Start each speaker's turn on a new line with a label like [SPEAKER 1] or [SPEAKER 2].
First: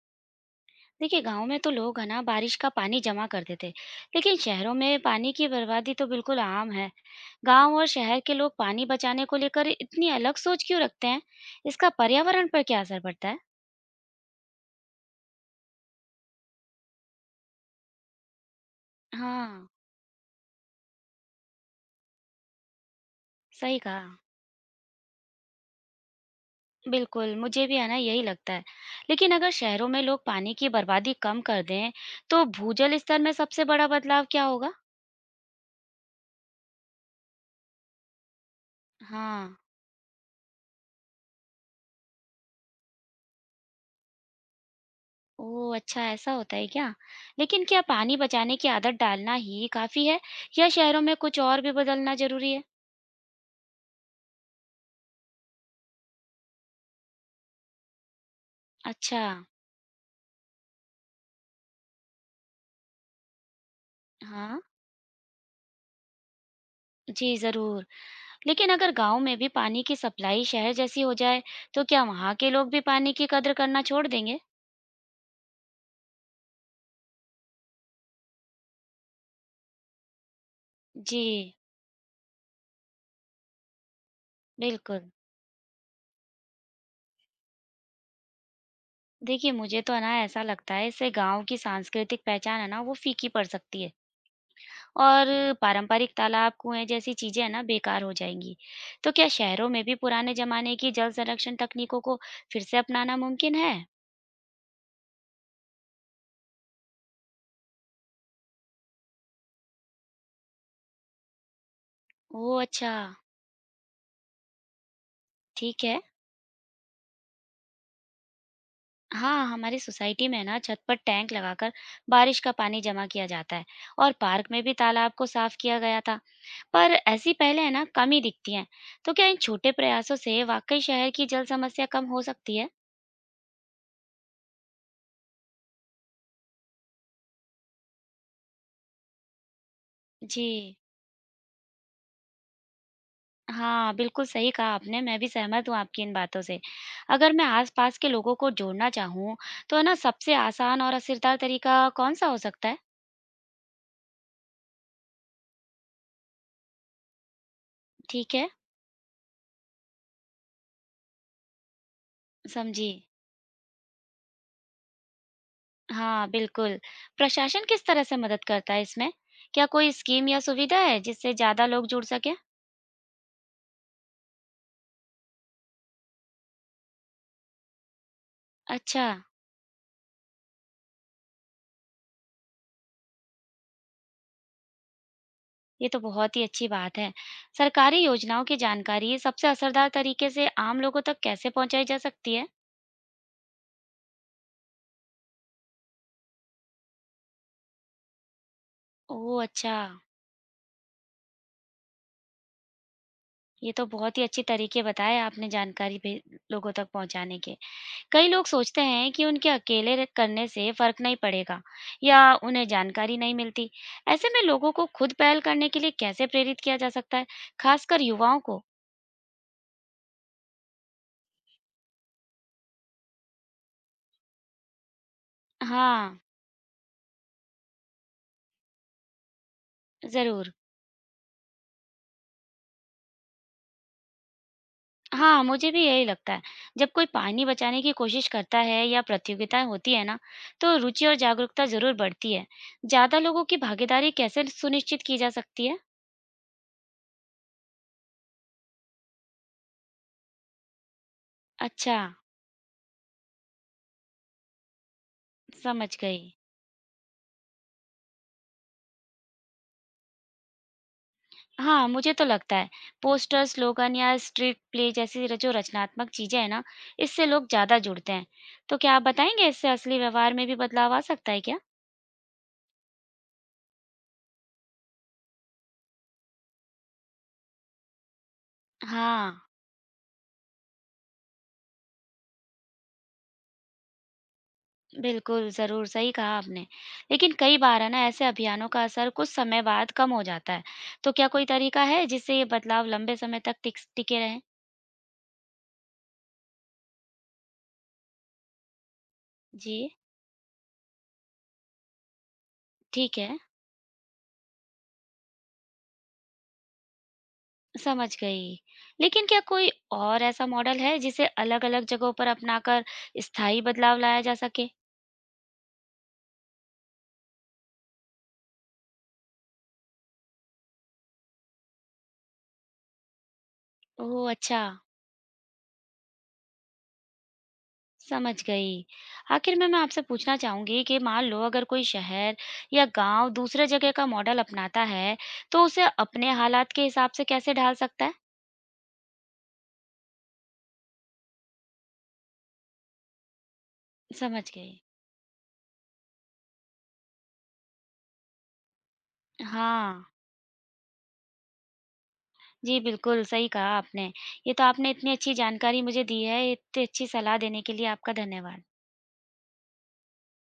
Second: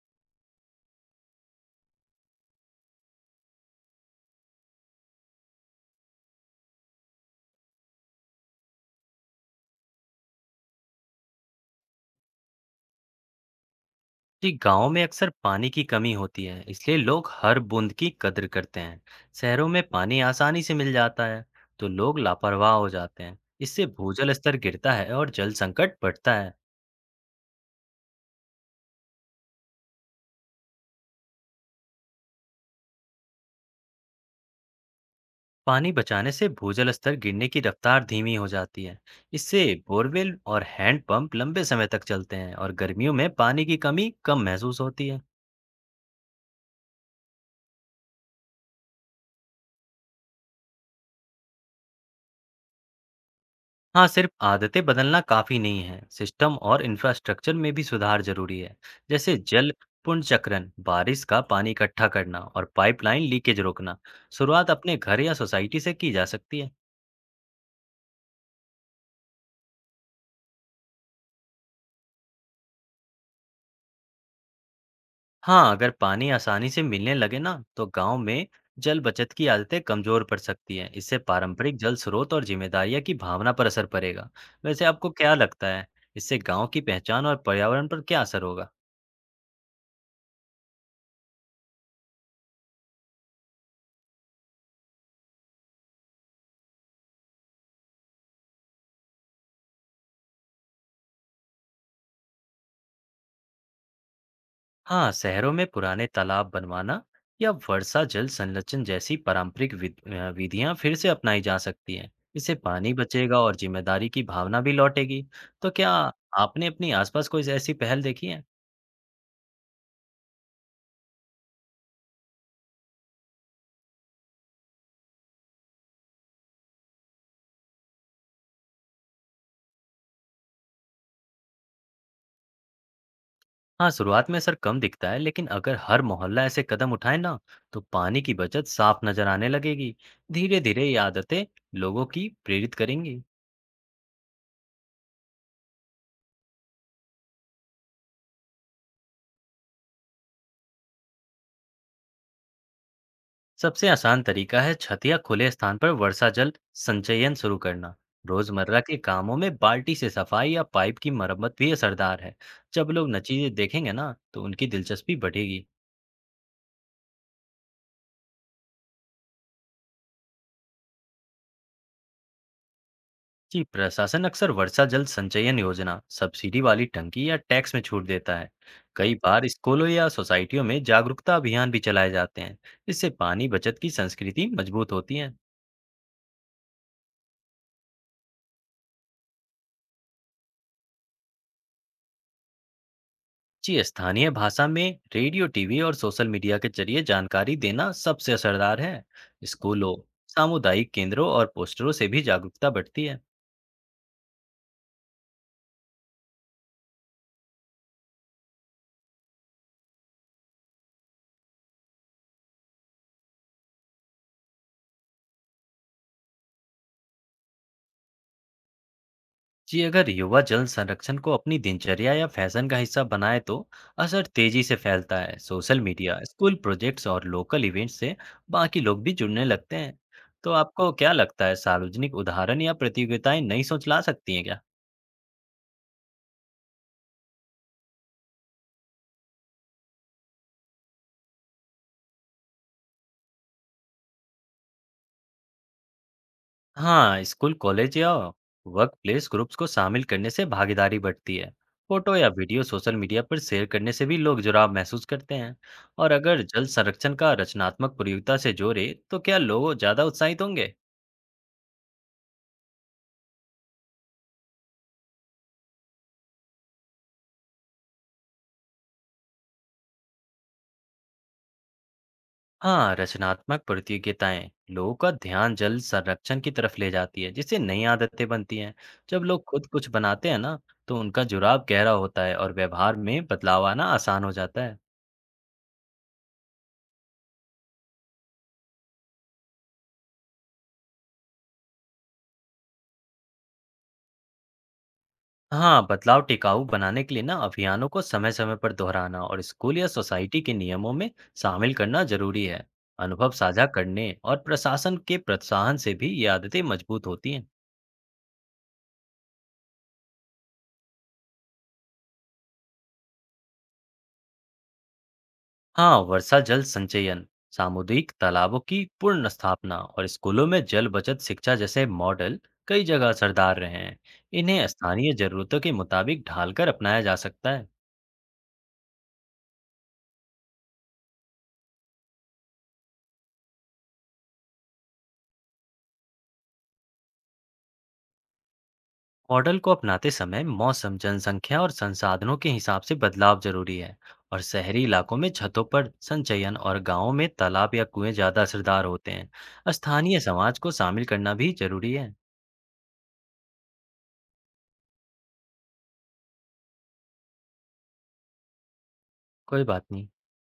[SPEAKER 1] देखिए गांव में तो लोग है ना बारिश का पानी जमा करते थे। लेकिन शहरों में पानी की बर्बादी तो बिल्कुल आम है। गांव और शहर के लोग पानी बचाने को लेकर इतनी अलग सोच क्यों रखते हैं? इसका पर्यावरण पर क्या असर पड़ता है?
[SPEAKER 2] जी गांव में अक्सर पानी की कमी होती है, इसलिए लोग हर बूंद की कद्र करते हैं। शहरों
[SPEAKER 1] हाँ,
[SPEAKER 2] में पानी आसानी से मिल जाता है तो लोग लापरवाह हो जाते हैं।
[SPEAKER 1] सही
[SPEAKER 2] इससे
[SPEAKER 1] कहा।
[SPEAKER 2] भूजल स्तर गिरता है और जल संकट बढ़ता है।
[SPEAKER 1] बिल्कुल, मुझे भी है ना यही लगता है। लेकिन अगर शहरों में लोग पानी की बर्बादी कम कर दें, तो भूजल स्तर में सबसे बड़ा बदलाव क्या होगा?
[SPEAKER 2] पानी बचाने से भूजल स्तर गिरने की रफ्तार धीमी हो जाती है।
[SPEAKER 1] हाँ।
[SPEAKER 2] इससे बोरवेल और हैंडपंप लंबे समय तक चलते हैं और गर्मियों में पानी की कमी कम महसूस होती है।
[SPEAKER 1] ओह! अच्छा, ऐसा होता है क्या? लेकिन क्या पानी बचाने की आदत डालना ही काफ़ी है, या शहरों में कुछ और भी बदलना ज़रूरी है?
[SPEAKER 2] हाँ, सिर्फ आदतें बदलना काफ़ी नहीं है, सिस्टम और इंफ्रास्ट्रक्चर में भी सुधार ज़रूरी है,
[SPEAKER 1] अच्छा,
[SPEAKER 2] जैसे जल पुनर्चक्रण, बारिश का पानी इकट्ठा करना और पाइपलाइन लीकेज रोकना।
[SPEAKER 1] हाँ।
[SPEAKER 2] शुरुआत अपने घर या सोसाइटी से की जा सकती है।
[SPEAKER 1] जी, ज़रूर। लेकिन अगर गाँव में भी पानी की सप्लाई शहर जैसी हो जाए, तो क्या वहाँ के लोग भी पानी की कदर करना छोड़ देंगे?
[SPEAKER 2] हाँ, अगर पानी आसानी से मिलने लगे ना, तो गांव में जल बचत की आदतें कमज़ोर पड़ सकती हैं। इससे
[SPEAKER 1] जी,
[SPEAKER 2] पारंपरिक जल स्रोत और जिम्मेदारियां की भावना पर असर पड़ेगा। वैसे आपको
[SPEAKER 1] बिल्कुल।
[SPEAKER 2] क्या लगता है, इससे गांव की पहचान और पर्यावरण पर क्या असर होगा?
[SPEAKER 1] देखिए, मुझे तो है ना ऐसा लगता है इससे गाँव की सांस्कृतिक पहचान है ना वो फीकी पड़ सकती है। और पारंपरिक तालाब, कुएं जैसी चीजें है ना बेकार हो जाएंगी। तो क्या शहरों में भी पुराने जमाने की जल संरक्षण तकनीकों को फिर से अपनाना मुमकिन है?
[SPEAKER 2] हाँ, शहरों में पुराने तालाब बनवाना या वर्षा जल संरक्षण जैसी पारंपरिक विधियां फिर से अपनाई जा सकती हैं। इससे
[SPEAKER 1] ओह, अच्छा।
[SPEAKER 2] पानी बचेगा और जिम्मेदारी की भावना भी लौटेगी। तो
[SPEAKER 1] ठीक
[SPEAKER 2] क्या
[SPEAKER 1] है।
[SPEAKER 2] आपने अपनी आसपास कोई ऐसी पहल देखी है?
[SPEAKER 1] हाँ, हमारी सोसाइटी में ना छत पर टैंक लगाकर बारिश का पानी जमा किया जाता है, और पार्क में भी तालाब को साफ किया गया था। पर ऐसी पहले है ना कम ही दिखती हैं। तो क्या इन छोटे प्रयासों से वाकई शहर की जल समस्या कम हो सकती है?
[SPEAKER 2] हाँ, शुरुआत में असर कम दिखता है, लेकिन अगर हर मोहल्ला ऐसे कदम उठाए ना, तो पानी की बचत साफ नजर आने लगेगी। धीरे
[SPEAKER 1] जी।
[SPEAKER 2] धीरे ये आदतें लोगों की प्रेरित करेंगी।
[SPEAKER 1] हाँ, बिल्कुल सही कहा आपने, मैं भी सहमत हूँ आपकी इन बातों से। अगर मैं आस-पास के लोगों को जोड़ना चाहूँ, तो है ना सबसे आसान और असरदार तरीका कौन-सा हो सकता है?
[SPEAKER 2] सबसे आसान तरीका है छत या खुले स्थान पर वर्षा जल संचयन शुरू करना।
[SPEAKER 1] ठीक है,
[SPEAKER 2] रोजमर्रा के कामों में बाल्टी से सफाई या पाइप की मरम्मत भी असरदार है। जब
[SPEAKER 1] समझी।
[SPEAKER 2] लोग नतीजे देखेंगे ना, तो उनकी दिलचस्पी बढ़ेगी।
[SPEAKER 1] हाँ, बिल्कुल। प्रशासन किस तरह से मदद करता है इसमें? क्या कोई स्कीम या सुविधा है जिससे ज़्यादा लोग जुड़ सकें?
[SPEAKER 2] जी, प्रशासन अक्सर वर्षा जल संचयन योजना, सब्सिडी वाली टंकी या टैक्स में छूट देता है।
[SPEAKER 1] अच्छा,
[SPEAKER 2] कई बार स्कूलों या सोसाइटियों में जागरूकता अभियान भी चलाए जाते हैं। इससे पानी बचत की संस्कृति मजबूत होती है।
[SPEAKER 1] ये तो बहुत ही अच्छी बात है। सरकारी योजनाओं की जानकारी सबसे असरदार तरीके से आम लोगों तक कैसे पहुँचाई जा सकती है?
[SPEAKER 2] जी, स्थानीय भाषा में रेडियो, टीवी और सोशल मीडिया के जरिए जानकारी देना सबसे असरदार है।
[SPEAKER 1] ओह, अच्छा।
[SPEAKER 2] स्कूलों, सामुदायिक केंद्रों और पोस्टरों से भी जागरूकता बढ़ती है।
[SPEAKER 1] ये तो बहुत ही अच्छे तरीके बताए आपने जानकारी भे लोगों तक पहुँचाने के। कई लोग सोचते हैं कि उनके अकेले र करने से फ़र्क नहीं पड़ेगा, या उन्हें जानकारी नहीं मिलती। ऐसे में लोगों को खुद पहल करने के लिए कैसे प्रेरित किया जा सकता है, ख़ासकर युवाओं को?
[SPEAKER 2] जी, अगर युवा जल संरक्षण को अपनी दिनचर्या या फैशन का हिस्सा बनाए तो असर तेजी से फैलता है। सोशल मीडिया,
[SPEAKER 1] हाँ,
[SPEAKER 2] स्कूल प्रोजेक्ट्स और लोकल इवेंट्स से बाकी लोग भी जुड़ने लगते हैं। तो
[SPEAKER 1] ज़रूर।
[SPEAKER 2] आपको क्या लगता है, सार्वजनिक उदाहरण या प्रतियोगिताएं नई सोच ला सकती हैं क्या?
[SPEAKER 1] हाँ, मुझे भी यही लगता है। जब कोई पानी बचाने की कोशिश करता है या प्रतियोगिताएँ होती है ना, तो रुचि और जागरूकता ज़रूर बढ़ती है। ज़्यादा लोगों की भागीदारी कैसे सुनिश्चित की जा सकती है?
[SPEAKER 2] हाँ, स्कूल, कॉलेज या वर्क प्लेस ग्रुप्स को शामिल करने से भागीदारी बढ़ती है।
[SPEAKER 1] अच्छा,
[SPEAKER 2] फोटो या वीडियो सोशल मीडिया पर शेयर करने से भी लोग जुड़ाव महसूस करते हैं।
[SPEAKER 1] समझ
[SPEAKER 2] और
[SPEAKER 1] गई।
[SPEAKER 2] अगर जल संरक्षण का रचनात्मक प्रतियोगिता से जोड़े तो क्या लोग ज्यादा उत्साहित होंगे?
[SPEAKER 1] हाँ, मुझे तो लगता है। पोस्टर, स्लोगन या स्ट्रीट प्ले जैसी र जो रचनात्मक चीज़ें हैं ना, इससे लोग ज़्यादा जुड़ते हैं। तो क्या आप बताएँगे इससे असली व्यवहार में भी बदलाव आ सकता है क्या?
[SPEAKER 2] हाँ, रचनात्मक प्रतियोगिताएं लोगों का ध्यान जल संरक्षण की तरफ ले जाती है, जिससे नई आदतें बनती हैं। जब
[SPEAKER 1] हाँ,
[SPEAKER 2] लोग खुद कुछ बनाते हैं ना, तो उनका जुड़ाव गहरा होता है और व्यवहार में बदलाव आना आसान हो जाता है।
[SPEAKER 1] बिल्कुल, ज़रूर, सही कहा आपने। लेकिन कई बार है ना ऐसे अभियानों का असर कुछ समय बाद कम हो जाता है। तो क्या कोई तरीका है जिससे ये बदलाव लंबे समय तक टिक्स टिके रहें?
[SPEAKER 2] हाँ, बदलाव टिकाऊ बनाने के लिए ना अभियानों को समय समय पर दोहराना और
[SPEAKER 1] जी,
[SPEAKER 2] स्कूल या सोसाइटी के नियमों में शामिल करना जरूरी है।
[SPEAKER 1] ठीक
[SPEAKER 2] अनुभव
[SPEAKER 1] है,
[SPEAKER 2] साझा करने और प्रशासन के प्रोत्साहन से भी ये आदतें मजबूत होती हैं।
[SPEAKER 1] समझ गई। लेकिन क्या कोई और ऐसा मॉडल है जिसे अलग-अलग जगहों पर अपनाकर स्थायी बदलाव लाया जा सके?
[SPEAKER 2] हाँ, वर्षा जल संचयन, सामुदायिक तालाबों की पूर्ण स्थापना और स्कूलों में जल बचत शिक्षा जैसे मॉडल कई जगह असरदार रहे हैं।
[SPEAKER 1] ओह! अच्छा,
[SPEAKER 2] इन्हें स्थानीय जरूरतों के मुताबिक ढालकर अपनाया जा सकता है।
[SPEAKER 1] समझ गई। आखिर में मैं आपसे पूछना चाहूँगी कि मान लो अगर कोई शहर या गाँव दूसरे जगह का मॉडल अपनाता है, तो उसे अपने हालात के हिसाब से कैसे ढाल सकता है?
[SPEAKER 2] मॉडल को अपनाते समय मौसम, जनसंख्या और संसाधनों के हिसाब से बदलाव जरूरी है। और
[SPEAKER 1] समझ गई।
[SPEAKER 2] शहरी इलाकों में छतों पर संचयन और गांवों में तालाब या कुएं ज्यादा असरदार होते हैं।
[SPEAKER 1] हाँ,
[SPEAKER 2] स्थानीय समाज को शामिल करना भी जरूरी है।
[SPEAKER 1] जी बिल्कुल, सही कहा आपने। ये तो आपने इतनी अच्छी जानकारी मुझे दी है, इतनी अच्छी सलाह देने के लिए आपका धन्यवाद।
[SPEAKER 2] कोई बात नहीं।